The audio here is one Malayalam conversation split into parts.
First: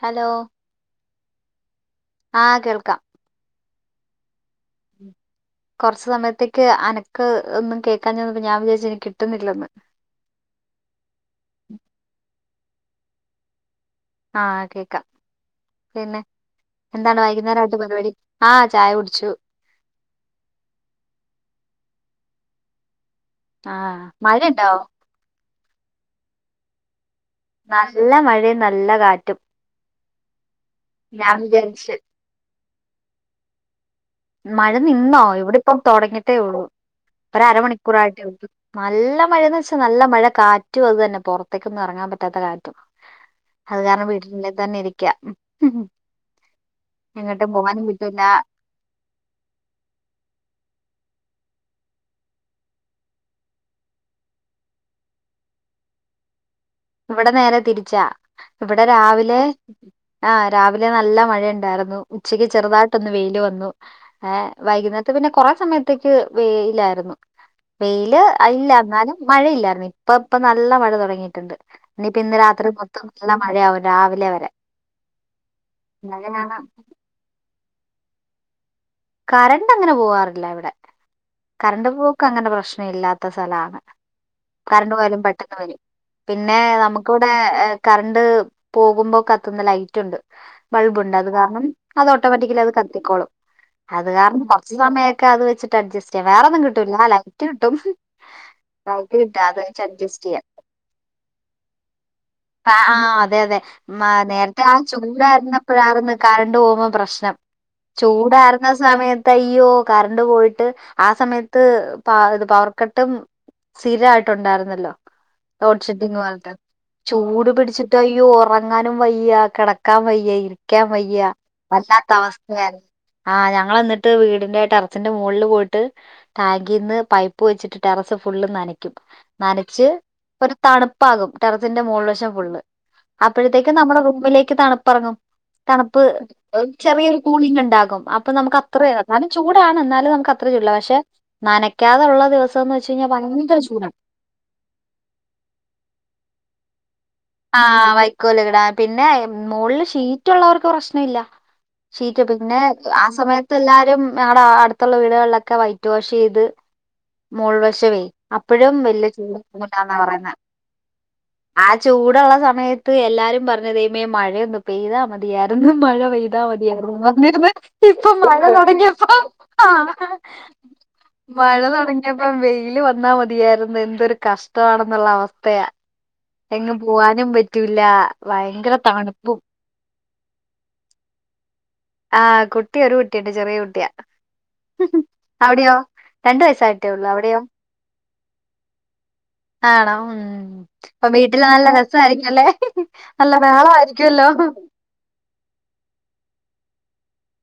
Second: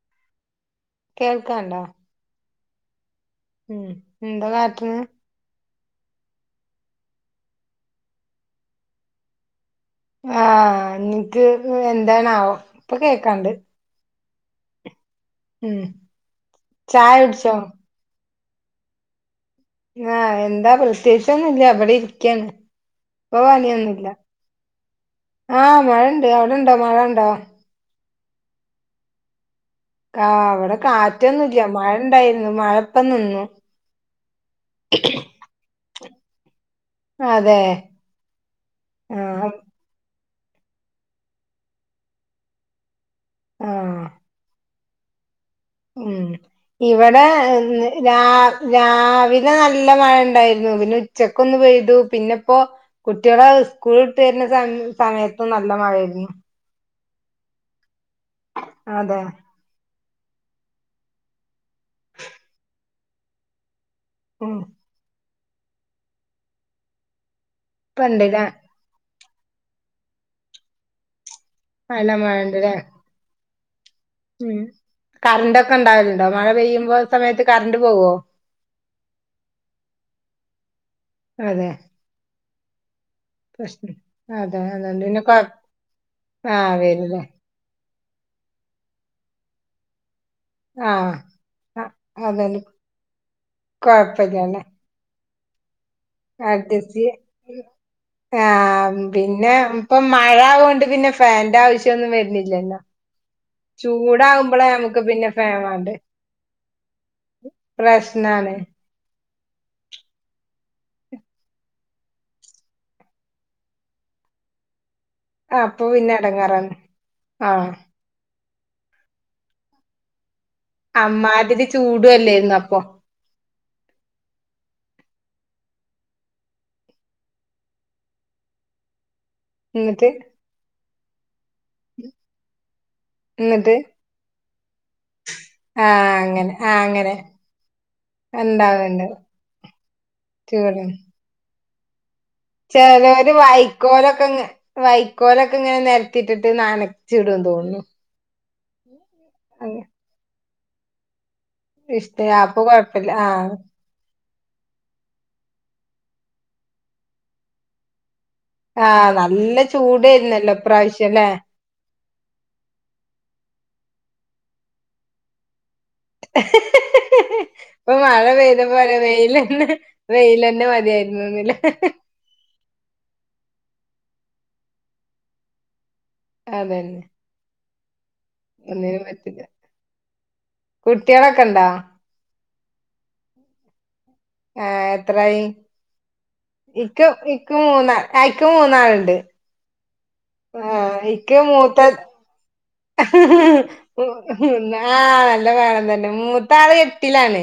ഹലോ കേൾക്കാണ്ടോ ആഹ് കേൾക്കാം ഉം എന്താ കാട്ട്ന്ന് കൊറച്ച് സമയത്തേക്ക് അനക്ക് ഒന്നും കേക്കാൻഞന്നപ്പോ ഞാൻ വിചാരിച്ച് ഇനി കിട്ടുന്നില്ലെന്ന് ആഹ് എനിക്ക് എന്തണാവോ ഇപ്പൊ കേക്കാണ്ട് ആഹ് കേക്കാം ഉം പിന്നെ ചായ എന്താണ് കുടിച്ചോ വൈകുന്നേരം ആയിട്ട് പരുപാടി ആഹ് ചായ കുടിച്ചു ആഹ് എന്താ പ്രത്യേകിച്ചൊന്നില്ല ഇവിടെ ഇരിക്കാണ് ഇപ്പൊ ആഹ് പണിയൊന്നുല്ല മഴ ഇണ്ടാവോ ആഹ് മഴയണ്ട് അവിടെണ്ടോ മഴ ഉണ്ടോ നല്ല മഴയും നല്ല കാറ്റും ആ അവിടെ ഞാൻ കാറ്റൊന്നുംല്ല മഴ വിചാരിച്ച് ഇണ്ടായിരുന്നു മഴ ഇപ്പ നിന്നു മഴ നിന്നോ ഇവിടെപ്പം തുടങ്ങിട്ടേ ഉള്ളൂ ഒരു അതെ അരമണിക്കൂറായിട്ടേ ഉു നല്ല ആഹ് മഴന്ന് വെച്ചാൽ നല്ല മഴ കാറ്റും അത് തന്നെ പുറത്തേക്കൊന്നും ഇറങ്ങാൻ പറ്റാത്ത കാറ്റും അത് ആഹ് കാരണം വീട്ട തന്നെ ഇരിക്ക [unintelligible] ഉം ഇവിടെ എങ്ങോട്ടും പോകാനും രാ പറ്റൂല രാ ന നല്ല മഴ ഉണ്ടായിരുന്നു പിന്നെ ഉച്ചക്ക്ന്നന്ന് പെയ്തു പിന്നെ ഇപ്പോ കുട്ടികളെ സ്കൂൾ് സമയത്ത് നല്ല മഴായിരുന്നു ഇവിടെ നേരെ തിരിച്ചാ ഇവിടെ അതെ രാവിലെ ആ് രാവിലെ നല്ല മഴയ ഉണ്ടായിരുന്നു ഉച്ചയ്ക്ക് ചെറുതായിട്ടൊന്ന് വെയിയില് വന്നു ഏ ഉം വൈകുന്നേത്തെ പിന്നെ കൊറെ സമയത്തേക്ക് വേയിലായിരുന്നു വെയില് ഇപ്പണ്ട്ല്ലേ അല്ല എന്നാലും മഴയില്ലായിരുന്നു ഇപ്പ ഇപ്പ നല്ല മഴ തുടങ്ങിയിട്ടുണ്ട് നല്ല ഇനി പി ഇന്നന്ന് രാത്രി മഴണ്ട്ല്ലേ മൊത്തംല്ല ഉം കറണ്ട്ക്കെ ഉണ്ടാവലണ്ടോ മഴ മഴയാണ് പെയ്യുമ്പോ സമയത്ത് കറണ്ട് പോവോ കറണ്ട് അങ്ങനെ പോവാാറില്ല ഇവിടെ അതെ കറണ്ട് പോക്ക് അങ്ങനെ പ്രശ്നം ഇല്ലാത്ത ഇ സ്ഥലാണ് പ്രശ്നം അതെ കണ്ട് അതോണ്ട് പോലും പിന്നെ കൊഴ പെട്ടെന്ന് വരും പിന്നെ ആഹ് നമുക്ക വരൂല്ലേ ഇവിടെ കറണ്ട് പോകുമ്പോക്കെ കത്ത്ന്ന് ലൈറ്റ് ഉണ്ട് ആഹ് ബൾബ്ണ്ട് അത് കാരണം അത് അതോണ്ട് ഓട്ടോമാറ്റിക്കലി അത് കത്തിക്കോളും അത് കാരണം കൊഴപ്പല്ലല്ലേ കുറച്ച് സമയ അത് വച്ചട്ട് അഡ്ജസ്റ്റ് ചെയ്യ വേറെന്നും അഡ്ജസ്റ്റ് കിട്ടൂല്ല ലൈറ്റ് ചെയ്യ കിട്ടും ആഹ് ലൈറ്റ് കിട്ടുക പിന്നെ അത് കഴ ഇപ്പം അഡ്ജസ്റ്റ് മഴ ചെയ്യ ആവോണ്ട് പിന്നെ ഫാന്റെ ആവശ്യൊന്നും ആ വരുന്നില്ലല്ലോ ആ അതെ അതെ മ നേരത്തെ ചൂടാകുമ്പളാ ആ നമുക്ക് പിന്നെ ഫാൻ വാണ്ടേ ചൂടായിരുന്ന കറണ്ട് പോകുന്ന പ്രശ്നാണ് പ്രശ്നംചുടായിരുന്നസമയത്ത് സമയത്ത് അയ്യോ കറണ്ട് പോയിട്ട് ആ സമയത്ത് പ ഇത് പവർ കട്ടും സ്ഥീര ആയിട്ടുണ്ടായിരുന്നല്ലോ. അപ്പൊ ലോഡ് പിന്നെ ഷെഡിങ്ങ് പോലത്തെ എടങ്ങേറാണ് ചൂട് ആഹ് പിടിച്ചിട്ട് അയ്യോ ഒറക്ക റങ്ങാനും വയ്യ, കിടക്കാൻ വയ്യ, ഇരിക്കാൻ വയ്യ, അമ്മാതിരി വല്ലാത്ത ചൂടും അല്ലേരുന്നോ അപ്പൊ അവസ്ഥയായി. ആ ഞങ്ങൾ എന്നിട്ട് വീടിന്റെ ടെറസിന്റെ മുകളിൽ പോയിട്ട് ടാങ്കിന്ന് പൈപ്പ് വച്ചിട്ട് ടെറസ് ഫു ള് നനക്കും നനച്ച് ഇന്നിട്ട് ഒരു തണുപ്പാകും ടെറസിന്റെ മൂള് വശം ഫുള്ള്. ഇന്നിട്ട് അപ്പോഴത്തേക്കും നമ്മുടെ റൂമിലേക്ക് തണുപ്പറങ്ങും. തണുപ്പ് ആഹ് അങ്ങനെ ആഹ് അങ്ങനെ ചെറിയൊരു കൂളിംഗ് ഉണ്ടാകും. അപ്പൊ നമുക്ക് അത്രയും ഇണ്ടാവ്ണ്ട് അന്നാലും ചൂടാണ് എന്നാലും നമുക്ക് അത്രയും ചൂട പക്ഷെ നനക്കാതുള്ള ചിലോര് വൈക്കോലൊക്കെ ഇ വൈക്കോലൊക്കെ ഇങ്ങനെ നിരത്തിട്ടിട്ട് നന ആഹ് വൈക്കോല ഇടാ പിന്നെ മുകളില് അങ്ങ- ഷീറ്റ ഉള്ളവർക്ക് പ്രശ്നം ഇല്ല. ഇഷ്ട ഷീറ്റ് അപ്പൊ പിന്നെ ആ കൊഴപ്പല്ല ആഹ് സമയത്ത് എല്ലാരും. ഞങ്ങളടെ അടുത്തുള്ള വീടുകളിലൊക്കെ വൈറ്റ് വാഷ് ചെയ്ത് മോളുവശവേ. അപ്പോഴും ആഹ് വലിയ ചൂട് നല്ല ഒന്നുയില്ലെന്നാ പറയുന്നെ ചൂടേരുന്നല്ലോ ഇപ്രാവശ്യം ല്ലേ ആ ചൂടുള്ള സമയത്ത് എല്ലാരും പറഞ്ഞതേ ദൈവമേ മഴയൊന്ന് പെയ്താ മതിയാരുന്നു. മഴ പെയ്താൽ മതിയായിരുന്നു വന്നിരന്ന് ഇപ്പൊ മഴ പെയ്ത പോലെ തുടങ്ങിയപ്പോ. വെയിലന്നെ വെയിലന്നെ മതിയായിരുന്നുന്നില്ലേ മഴ തുടങ്ങിയപ്പ വെയില് വന്നാ വന്നാ മതിയായിരുന്നു എന്തൊരു കഷ്ടമാണെന്നുള്ള അവസ്ഥയാ എങ്ങും അതന്നെ പോവാനും പറ്റു ഇല്ല. ഭയങ്കര ഒന്നിനും തണുപ്പും പറ്റില്ല കുട്ടികളൊക്കെ ഇണ്ടാ ആഹ് കു കുട്ടി ഒരു കുട്ടിയുണ്ട് ചെറിയ കുട്ടിയാ. ഏ എത്രായി അവിടെയോ രണ്ട് വയസ്സായിട്ടേ ഇക്ക ഉള്ളൂ അവിടെയോ ഇക്ക് മൂന്ന്‌. അയിക്ക് മൂന്നാളുണ്ട്. ആണോ ഉം ആഹ് അപ്പൊ ഇക്ക് വീട്ടില് നല്ല മൂത്ത രസായിരിക്കും അല്ലേ ആ നല്ല ബഹളമായിരിക്കുവല്ലോ ആ. ആ നല്ല വേണം തന്നെ മൂത്താള് എട്ടിലാണ്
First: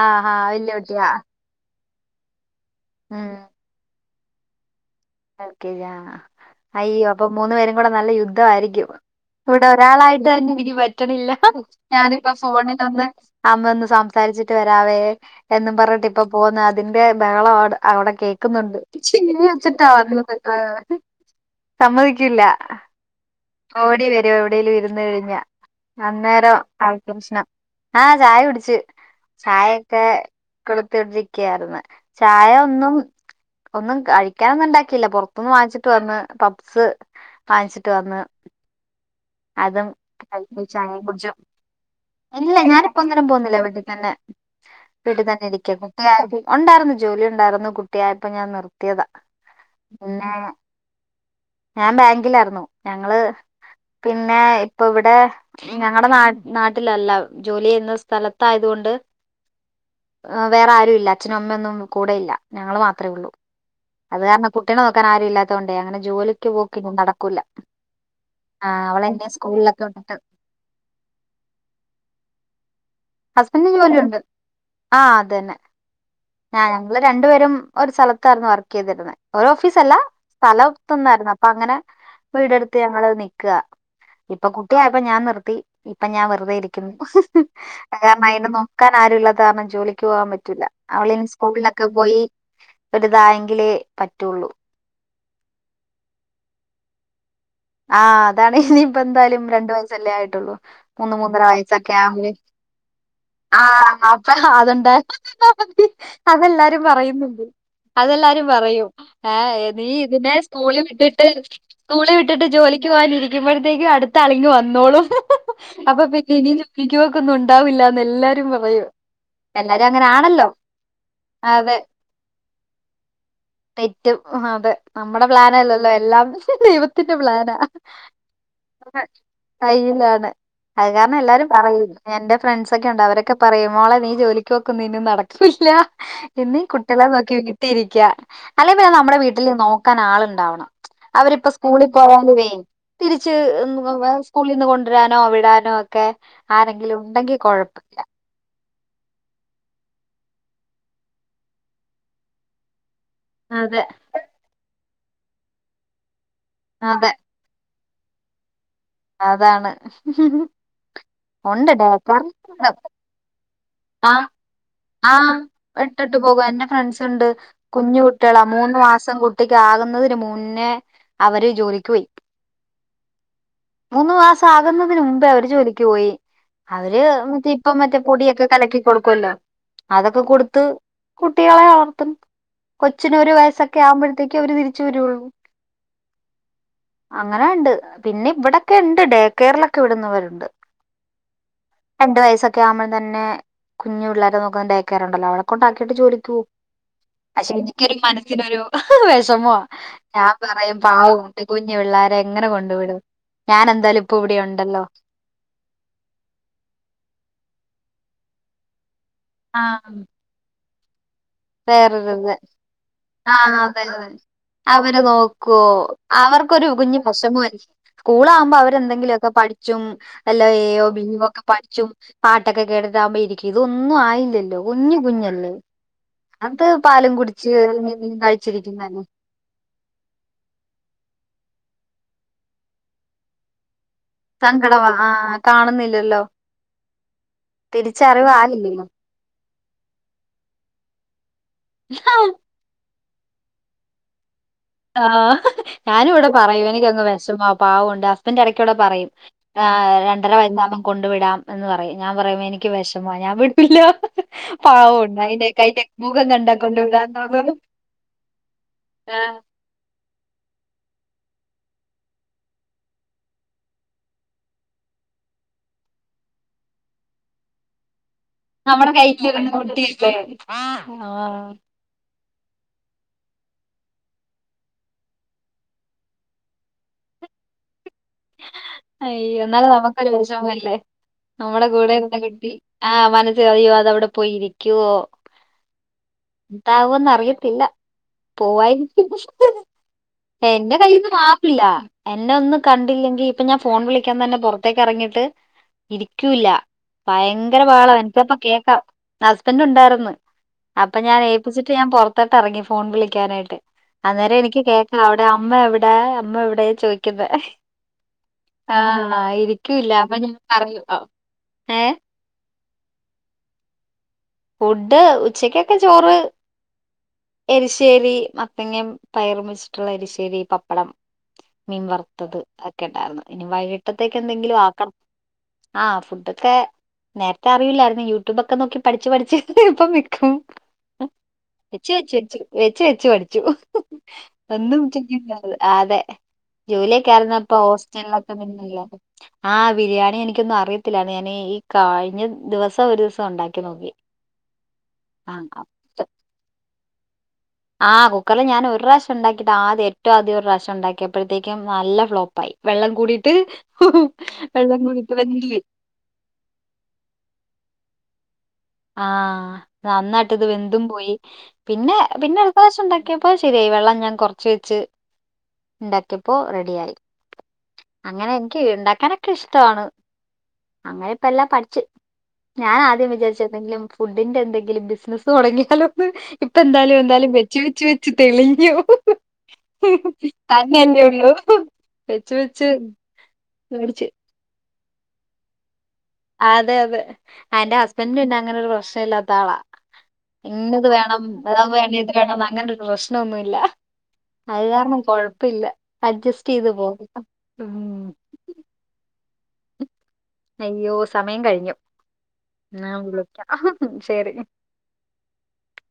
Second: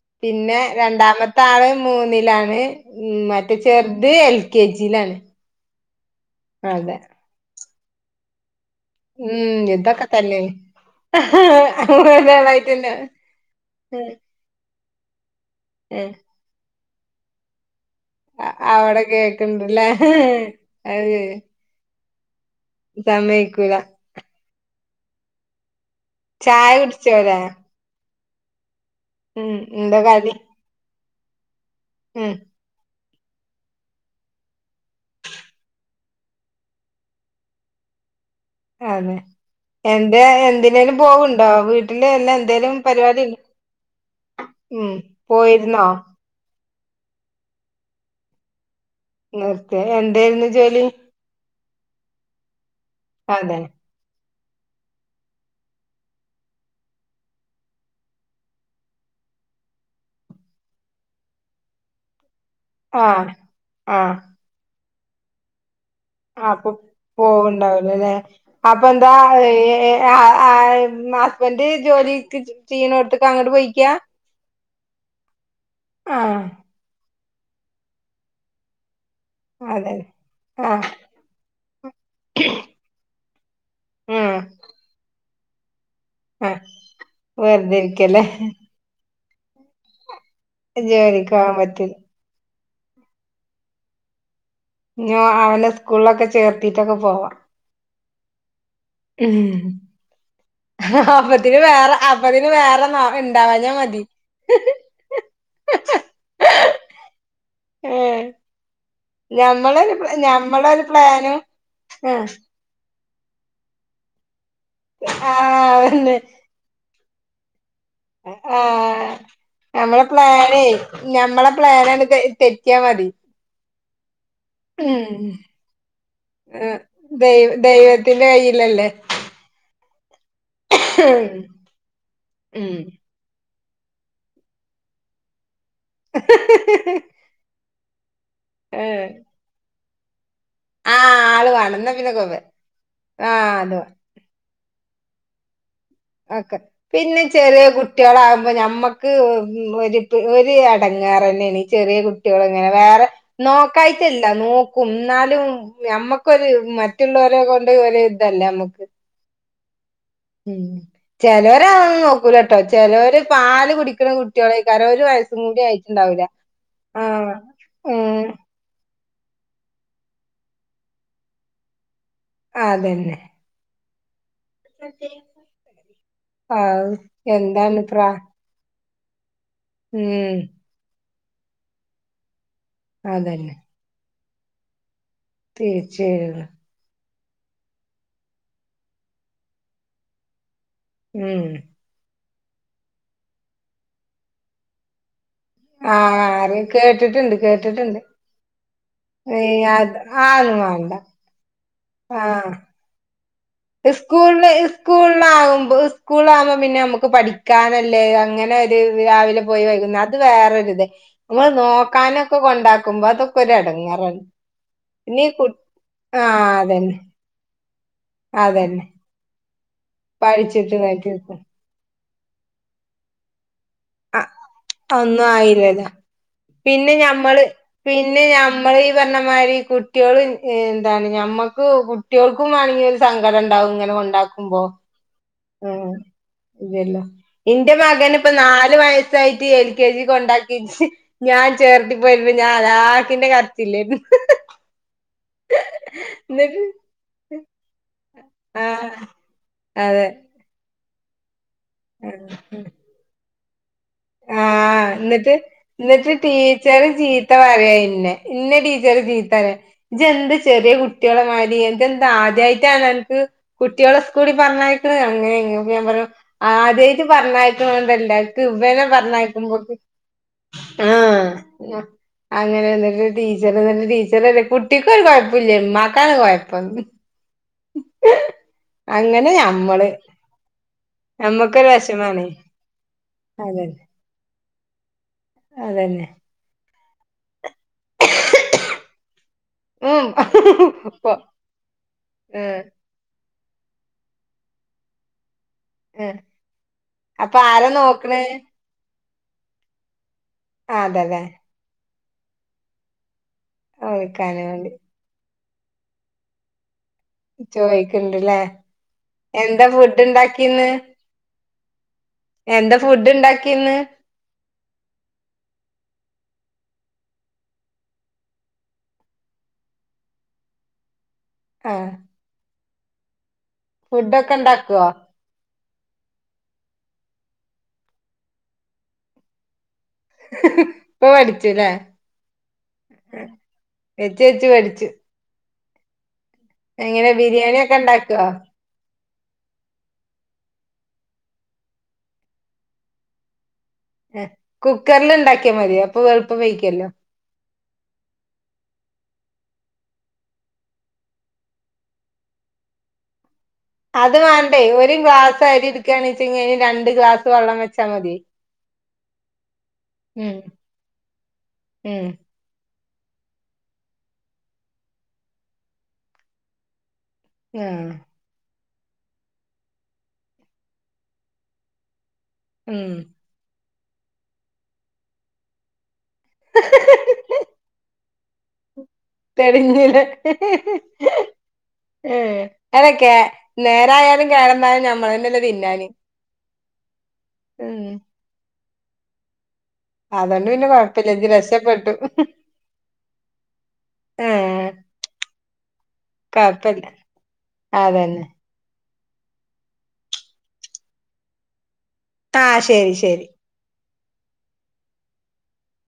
ആഹ് ആഹ് പിന്നെ വല്യ കുട്ടിയാ രണ്ടാമത്തെ ആള്. മൂന്നിലാണ്, മറ്റേ ചെറുത് L K G. Okay yeah അതെ അയ്യോ അപ്പൊ മൂന്നു പേരും കൂടെ നല്ല യുദ്ധ ആയിരിക്കും. ഉം ഇവിടെ ഇതൊക്കെ ഒരാളായിട്ട് തന്നെ ഇനി പറ്റണില്ല ഞാനിപ്പ അതായിട്ട് തന്നെ ഫോണിലൊന്ന് അമ്മന്ന്- ഏഹ് സംസാരിച്ചിട്ട് വരവേ എന്നും പറഞ്ഞിട്ട് ഏഹ് ഇപ്പ പോന്നതാ അതിന്റെ ബഹളാ അവിടെ. അവിടെ അ- കേക്കുന്നുണ്ട് അവിടെ ടിവി കേക്കണ്ടല്ലേ വെച്ചിട്ടാ വന്നത് അത് സമ്മതിക്കില്ല. സമയിക്കൂല. ഇവിടേലും ഇരുന്ന് കഴിഞ്ഞ അന്നേരം ചായ ആക്ക് കുടിച്ചോരാ കൃഷണാ, ആഹ് ചായ കുടിച്ചു. ഉം എന്താ ചായൊക്കെ കടി കൊളത്തിട്ടിരിക്കയായിന്ന് ഉം ചായ ഒന്നും. ഒന്നും കഴിക്കാനൊന്നും ഇണ്ടാക്കിയില്ല പുറത്തൊന്ന് വാങ്ങിച്ചിട്ട് വന്ന് പബ്സ് വാങ്ങിച്ചിട്ട് വന്ന്. അതെ. അതും എന്താ കഴിച്ചു എന്തിനേലും ചായേ കുടിച്ചും, പോവുണ്ടോ വീട്ടില് അല്ല ഇല്ല എന്തേലും ഞാനിപ്പ പരിപാടി ഒന്നിനും ഉണ്ടോ? പോകുന്നില്ലേ വീട്ടിൽ തന്നെ. ഉം വീട്ടി തന്നെ ഇരിക്കാ പോയിരുന്നോ ഉണ്ടായിരുന്നു ജോലി ഉണ്ടായിരുന്നു കുട്ടിയായപ്പോ ഞാൻ നിർ നിർത്തിയോ എന്തായിരുന്നു ജോലി? ഞാൻ ബാങ്കിലായിരുന്നു, ഞങ്ങള് പി അതെ പിന്നെ ഇപ്പ ഇവിടെ ഞങ്ങളുടെ ന നാട്ടിലല്ല ജോലി ചെയ്യുന്ന സ്ഥലത്തയതുകൊണ്ട്. ആ വേറെ ആരും ഇല്ല അച്ഛനും അമ്മയും ഒന്നും കൂടെയില്ല. ഞങ്ങള് മാത്രമേ ഉള്ളൂ ആഹ് ആഹ് അത് കാരണം കുട്ടിനെ നോക്കാൻ ആരും ഇല്ലാത്ത കൊണ്ടേ അങ്ങനെ ജോലി. പ്പ പോവണ്ടാവലില്ല അല്ലെ ആ അപ്പൊ അവളെ എന്താ. എന്നെ സ്കൂളിലൊക്കെ വിട്ടിട്ട് [unintelligible] ഹസ്ബൻഡ് ജോലിക്ക് ചെയ് ണോടത്തൊക്ക് അങ്ങോട്ട് പോയിക്കാ? ആഹ് അതന്നെ. ആഹ്. രണ്ടുപേരും ഒരു സ്ഥലത്തായിരുന്നു വർക്ക് ചെയ്തിരുന്നത്. ഒരു അതെ ഓഫീസല്ല ആഹ് സ്ഥലംത്തന്നായിരുന്നു അപ്പൊ അങ്ങനെ വീടെടുത്ത് ഞങ്ങള് നിൽക്കാ. ആഹ് ഇപ്പൊ കുട്ടിയായപ്പോ ഞാൻ നിർത്ത ത്തി ഇപ്പൊ ഞാൻ വെറുതെ ആഹ് ഇരിക്കുന്നു വെറുതെ ഇരിക്കല്ലേ കാരണം അതിന് നോക്കാൻ ആരുല്ല ത്താ കാരണം ജോലിക്ക് പോവാൻ പറ്റും. അവളി ജോലിക്ക് പോകാൻ സ്കൂളിലൊക്കെ പറ്റില്ല പോയി ഒരുതായെങ്കിലേ പറ്റുള്ള അവന സ്കൂളിലൊക്കെ ചേർത്തിട്ടൊക്കെ പോവാൻ ആ അതാണ് ഇനിയിപ്പോ എന്തായാലും രണ്ടു വയസ്സല്ലേ ആയിട്ടുള്ളൂ മൂന്ന് മൂന്നര അപ്പത്തിന് വയസ്സൊക്കെ വേറെ ആകു അപ്പത്തിന് വേറെ ആ ഇണ്ടാവാഞ്ഞാ മതി അപ്പ അതുണ്ട് അതെല്ലാരും പറയുന്നുണ്ട്. ഏഹ് അതെല്ലാരും പറയും ഏ നീ ഞമ്മളൊരു പ്ല- ഇതിനെ സ്കൂളിൽ ഞമ്മളൊരു വിട്ടിട്ട് പ്ലാനും സ്കൂളിൽ വിട്ടിട്ട് ജോ ലിക്ക് പോകാനിരിക്കുമ്പഴത്തേക്ക അടുത്ത ആളിങ് വന്നോളും ഹ്ഹ് അപ്പോ ആഹ് പിന്നെ ഇനി ജോലിക്ക് പോക്ക് തൊന്നും ഉണ്ടാവില്ലന്ന് എല്ലാരും പറയും. എല്ലാരും നമ്മളെ അങ്ങനെ ആണല്ലോ. പ്ലാനേ നഞമ്മളെ അതെ പ്ലാനണ് തെറ്റാ മതി തെറ്റും അതെ ഉം നമ്മുടെ പ്ലാനല്ലല്ലോ എല്ലാം ഏ, ദൈവ വത്തിന്റെ ദൈവ പ്ലാനാ ദൈവത്തിന്റെ കയ്യിലല്ലേ കയ്യിലാണ് അത് കാരണം എല്ലാരും പറയും എന്റെ ഫ്രണ്ട്സ് ഉം ഒക്കെ ഉണ്ട് അവരൊക്കെ പറ പറയും മോളെ നീ ജോലിക്ക് നോക്കും ഇന്നും നടക്കില്ല ഇ കുട്ടികളെ നോക്കി വിട്ടിരിക്ക അല്ലെ പിന്നെ ഏഹ് നമ്മുടെ വീട്ടിൽ നോക്കാൻ ആളുണ്ടാവണം ആഹ് അവരിപ്പ ആള് സ് വേണം സ്കൂളിൽ എന്നാ പിന്നെ കൊ പോയലുമേ തിരിച്ച് ആഹ് അത് സ്കൂളിൽ നിന്ന് കൊണ്ടുവരാനോ വിടാനോ ഒക്കെ ക്കെ ആരെങ്കിലും പിന്നെ ഉണ്ടെങ്കി ചെറിയ കൊഴപ്പ കുട്ടികളാകുമ്പോ ഞമ്മ ക്ക് ഒരു അടങ്ങാർ തന്നെയണ ചെറിയ കുട്ടികൾ ഇങ്ങനെ വേറെ അതെ നോക്കായിട്ടല്ല നോക്കും എന്നാലും നമ്മക്കൊരു അതെ മറ്റുള്ളവരെ ണ്ട് ഒരിതല്ലേ നമുക്ക് അതാണ് മ് ഉണ്ട് ഡേ ചിലരാന്നും കറ നോക്കൂല കേട്ടോ ചിലര് പാല് കുടിക്കണ ആ കുട്ടികളെക്കാരം ഒരു ആഹ് വയസ്സും കൂടി ഇട്ടിട്ട് ആയിട്ടുണ്ടാവൂല പോക എന്റെ ഫ്രണ്ട്സ് ഉണ്ട് ആഹ് കുഞ്ഞു ഉം കുട്ടികളാ മൂന്ന് മാസം കുട്ടിക്ക് ആകുന്നതിന് മുന്നേ അവര് ജോലിക്ക് പോയി ആ അതന്നെ മൂന്നു മാസം ആകുന്നതിന് മുമ്പേ അവര് ജോലിക്ക് പോയി ആഹ് അവര് മറ്റേ ഇപ്പ എന്താണ് മറ്റേ പ്രാ പൊടിയൊക്കെ ഉണ്ടാക്കി കൊടുക്കുമല്ലോ അതൊക്കെ ഉം കൊടുത്ത് കുട്ടികളെ വളർത്തും കൊച്ചിന് ഒരു വയസ്സൊക്കെ ആവുമ്പോഴത്തേക്ക് അവര് തിരിച്ചു വരുള്ളൂ തീർച്ചയായും അങ്ങനെ ഉണ്ട് പിന്നെ ഇവിടെക്കെ ഇണ്ട് ഡേ കേയറിലൊക്കെ വിടുന്നവരുണ്ട് ഉം രണ്ട് വയസക്കെ ആകുമ്പ തന്നെ കുഞ്ഞു പിള്ളേരെ നോക്കുന്ന ഡേക്കാറുണ്ടല്ലോ അവടെ കൊണ്ടാക്കിട്ട് ജോലിക്ക പോകും ആഹ് കേട്ടിട്ടുണ്ട് അത് എനിക്കൊരു കേട്ടിട്ടുണ്ട് മനസ്സിനൊരു വിഷമവ ഞാൻ പറയും അതൊന്നും പറയും വേണ്ട പാവം കൂട്ടി കുഞ്ഞു പിള്ളോര എങ്ങനെ കൊണ്ടു വിടും ഞാൻ എന്തായാലും ഇപ്പൊ ഇവിടെ സ്കൂള് ഉണ്ടല്ലോ സ്കൂള്ആകുമ്പോ സ്കൂള ആകുമ്പോ പിന്നെ നമുക്ക് പഠിക്കാന ല്ലേ അങ്ങനെ ഒരു രാവിലെ പോയി ആഹ് വൈകുന്നേരം അത് വേറൊരു ഇത് നമ്മള് വേറൊരിത് നോക്കാനൊക്കെ കൊണ്ടാക്കുമ്പോ അതൊക്കെ ഒരു ആഹ് അതെ അതെ ഇടങ്ങാറാണ് അവര് നോക്കുവോ അവർക്കൊരു അതന്നെ കുഞ്ഞു വിഷമമായിരിക്കും സ്കൂള ആകുമ്പോ അതന്നെ അവരെന്തെങ്കിലുമൊക്കെ പഠിച്ചും അല്ല പഠിച്ചിട്ട് എയോ ബി മാറ്റി ഒക്കെ പഠിച്ചും പാട്ടൊക്കെ കേട്ടിട്ടാകുമ്പോ ഇരിക്കും ഇതൊന്നും ആയില്ലല്ലോ കുഞ്ഞ് ഒന്നും കുഞ്ഞല്ലേ ആയില്ലല്ലോ അത് പിന്നെ പാലും ഞമ്മള് കുടിച്ച് അല്ലെങ്കിൽ എന്തെങ്കിലും പിന്നെ ഞമ്മള് ഈ കഴിച്ചിരിക്കുന്നല്ലേ പറഞ്ഞമാതിരി കുട്ടികൾ എന്താണ് നമുക്ക് കുട്ടികൾക്കും വേണമെങ്കിൽ ഒരു സങ്കടം ഉണ്ടാവുമിങ്ങനെ കൊ സങ്കടവാ ആ കാണുന്നില്ലല്ലോ എന്റെ മകൻ ഇപ്പ നാലു തിരിച്ചറിവായില്ലല്ലോ വയസ്സായിട്ട് എൽ കെ ജി കൊണ്ടാക്കി ഞ ഞാൻ ചേർത്തി പോയിരുന്നു ഞാൻ അലാക്കിന്റെ കരച്ചിലാരുന്ന് ഹ്ഹ ആഹ് ഞാനും ഇവിടെ പറയൂ എനിക്കങ്ങ് വിഷമാ പാവുണ്ട് ഹസ്ബന്റ് ഇടയ്ക്കോടെ ആഹ് പറയും അതെ രണ്ടര വയസ്സാവകുമ്പം കൊണ്ടു വിടാം എന്ന് പറയും ഞാൻ പറയും ആ എനിക്ക് വിഷമ ഞാൻ വി ല്ല ആഹ് പാവമുണ്ട് എന്നിട്ട് അയിന്റെ അയിന്റെയൊക്കെ എന്നിട്ട് മുഖം കണ്ട കൊണ്ട് ടീച്ചറ് വിടാന്ന് ചീത്ത തോന്നുമോന്ന് പറയാ ടീച്ചറ് ചീത്ത പറയും ഇയ്യ് എന്താ ചെറിയ കുട്ടികളെ മാതിരി നിനക്കെന്ത ആദ്യമായിട്ടാണ് അനക്ക് കുട്ടികളെ സ്കൂളിൽ പറഞ്ഞയക്ക അങ്ങനെ ഞാൻ പറയും ആദ്യമായിട്ട് പറഞ്ഞയക്കണ കൊണ്ടല്ലേ എന്ക്ക് ഇവനെ നമ്മുടെ കയ്യിലിരുന്ന കുട്ടിയല്ലേ പറഞ്ഞയക്കുമ്പേത്തേന് ആഹ് ആ അങ്ങനെൊന്നല്ല ടീച്ചർ എന്നിട്ട് ടീച്ചർ പറയ കുട്ടിക്ക് ഒരു കുഴപ്പില്ല ഉമമാക്കാണ് കുഴപ്പന്ന് അയ്യോ എന്നാലേ ഞമ്മള് നമുക്കൊരു വിഷമമല്ലേ നമ്മടെ ഞമ്മക്കൊരു കൂടെയുള്ള വെഷമാണേ കുട്ടി ആ മനസ് പറയാ അതന്നെ അതവിടെ പോയി ഇരിക്കുവോ അതന്നെ എന്താവോന്ന് അറിയത്തില്ല പോവായിരിക്കും ഉം എന്റെ കയ്ൽന്ന് പൊ മാപ്പില്ല എന്നെ ഒന്ന് ഏഹ് കണ്ട എങ്കിൽ ഞാൻ ഫോൺ വിളിക്കാൻ തന്നെ പുറത്തേക്ക് ഇറങ്ങിട്ട് ആ ഇരിക്കൂല്ല അപ്പൊ ഭയങ്കര ആരാ ബഹളം നോക്കണേ എനിക്കപ്പ കേക്കാം ഹസ്ബൻഡ് ഉണ്ടായിരുന്നു ആ അപ്പൊ ഞാൻ അതല്ലേ ഏൽപ്പിച്ചിട്ട് ഞാൻ പുറത്തോട്ട് ഇറങ്ങി ഫോൺ വിളിക്കാനായിട്ട് അന്നേരം വിളിക്കാന് എനിക്ക് വേണ്ടി കേൾക്കാം എവിടെ അമ്മ എവിടെ അമ്മ എവിടെയ ചോദിക്കുന്ന ഉണ്ടല്ലേ എന്താ ഫുഡ് അപ്പൊ ഞാൻ ഇണ്ടാക്കിയിന്ന് പറയും ഏഹ് എന്താ ഫുഡ് ഉണ്ടാക്കിയിന്ന് ഫുഡ് ഉച്ചക്കൊക്കെ ചോറ് എരിശ്ശേരി മത്തങ്ങ പയർ വെച്ചിട്ടുള്ള എരിശ്ശേരി പപ്പടം ആ മീൻ വറുത്തത് ഒക്കെ ഉണ്ടായിരുന്നു ഇനി വൈകിട്ടത്തേക്ക് ഫുഡൊക്കെ എന്തെങ്കിലും ഇണ്ടാക്കോ ആക്കണം ആഹ് ഫുഡ് ഒക്കെ നേരത്തെ അറിയൂല്ലായിരുന്നു യൂട്യൂബൊക്കെ നോക്കി പഠിച്ച് പഠിച്ച് ഇപ്പ വെക്കും ഇപ്പൊ പഠിച്ചുല്ലേ വെച്ചു വെച്ചു വെച്ച് വെച്ചു പഠിച്ചു വെച്ച് വെച്ച് ഒന്നും പഠിച്ചു ചെയ്യുന്നല്ലാതെ ആ അതെ എങ്ങനെ ജോലിയൊക്കെ ബിരിയാണി ആരുന്നപ്പം ഒക്കെ ഇണ്ടാക്കോ ഹോസ്റ്റലിലൊക്കെ നിന്നല്ല ആ ബിരിയാണി എനിക്കൊന്നും അറിയത്തില്ല ഞാൻ ഈ കഴിഞ്ഞ ദിവസം ഒരു ദിവസം ഉണ്ടാക്കി നോക്കി കുക്കറൽ ആ ഉണ്ടാക്കിയാ മതിയോ അപ്പൊ എളുപ്പം വേവിക്കല്ലോ ആഹ് കുക്കറിൽ ഞാൻ ഒരു പ്രാവിശ്യ ഉണ്ടാക്കിട്ട് ആദ്യം ഏറ്റവും ആദ്യ ഒരു പ്രാവശം ഉണ്ടാക്കിയപ്പോഴത്തേക്കും നല്ല ഫ്ലോപ്പായി വെള്ളം കൂടിയിട്ട് അത് വേണ്ടേ വെള്ളം ഒരു കൂടിയിട്ട് വെന്ത് ഗ്ലാസ് പോയി അരി എടുക്കണ വെച്ചന് രണ്ട് ഗ്ലാസ് വെള്ളം വെച്ചാൽ മതി ആഹ നന്നായിട്ട് ഉം ഇത് വെന്തും പോയി പിന്നെ ഉം പിന്നെ അടു പ്രാവശ്യം ഉണ്ടാക്കി ക്കപ്പോ ശരിയായി വെള്ളം ഞാൻ കുറച്ച് വെച്ച് ഉണ്ടാക്കിയപ്പോ റെഡിയായി ആഹ കീഴണ്ടാക്കാനൊക്കെ ഇഷ്ടാണ് അങ്ങനെ ഇപ്പ എല്ലാം പഠിച്ചു ഞാൻ ഉം ആദ്യം വിചാരിച്ച എന്തെങ്കിലും ഫുഡിന്റെ എന്തെങ്കിലും ബിസിനസ്സ് തുടങ്ങിയാലോ ഇപ്പ എന്താലും എന്തായാലും വെച്ച് വെച്ച് വെച്ച് തെളിഞ്ഞു തരിഞ്ഞില്ല തന്നെയല്ലേ ഉള്ളൂ ഉ വെച്ച് വെച്ച് അതൊക്കെ മേടിച്ച് നേരായാലും കേടന്നാലും ഞമ്മളന്നല്ലേ തിന്നാന് അതെ അതെ അന്റെ ഉം ഹസ്ബന്ഡ പിന്നെ അങ്ങനെ ഒരു പ്രശ്ന ഇല്ലാത്ത ആളാ അതോണ്ട് പിന്നെ ഇങ്ങത് കൊഴപ്പില്ല വേണം ഇജ്ജ് രക്ഷപ്പെട്ടു വേണം ഇത് വേണം അങ്ങനരു പ്രശ്നം ഒന്നുല്ല ഏഹ് അത്കാരണം കൊഴപ്പില്ല അഡ്ജസ്റ്റ് ചെയ്ത് കൊഴപ്പില്ല പോകും അതന്നെ അയ്യോ സമയം കഴിഞ്ഞു ആഹ് ശരി ശരി ന്നാവിളിക്കാം ഉം ശരി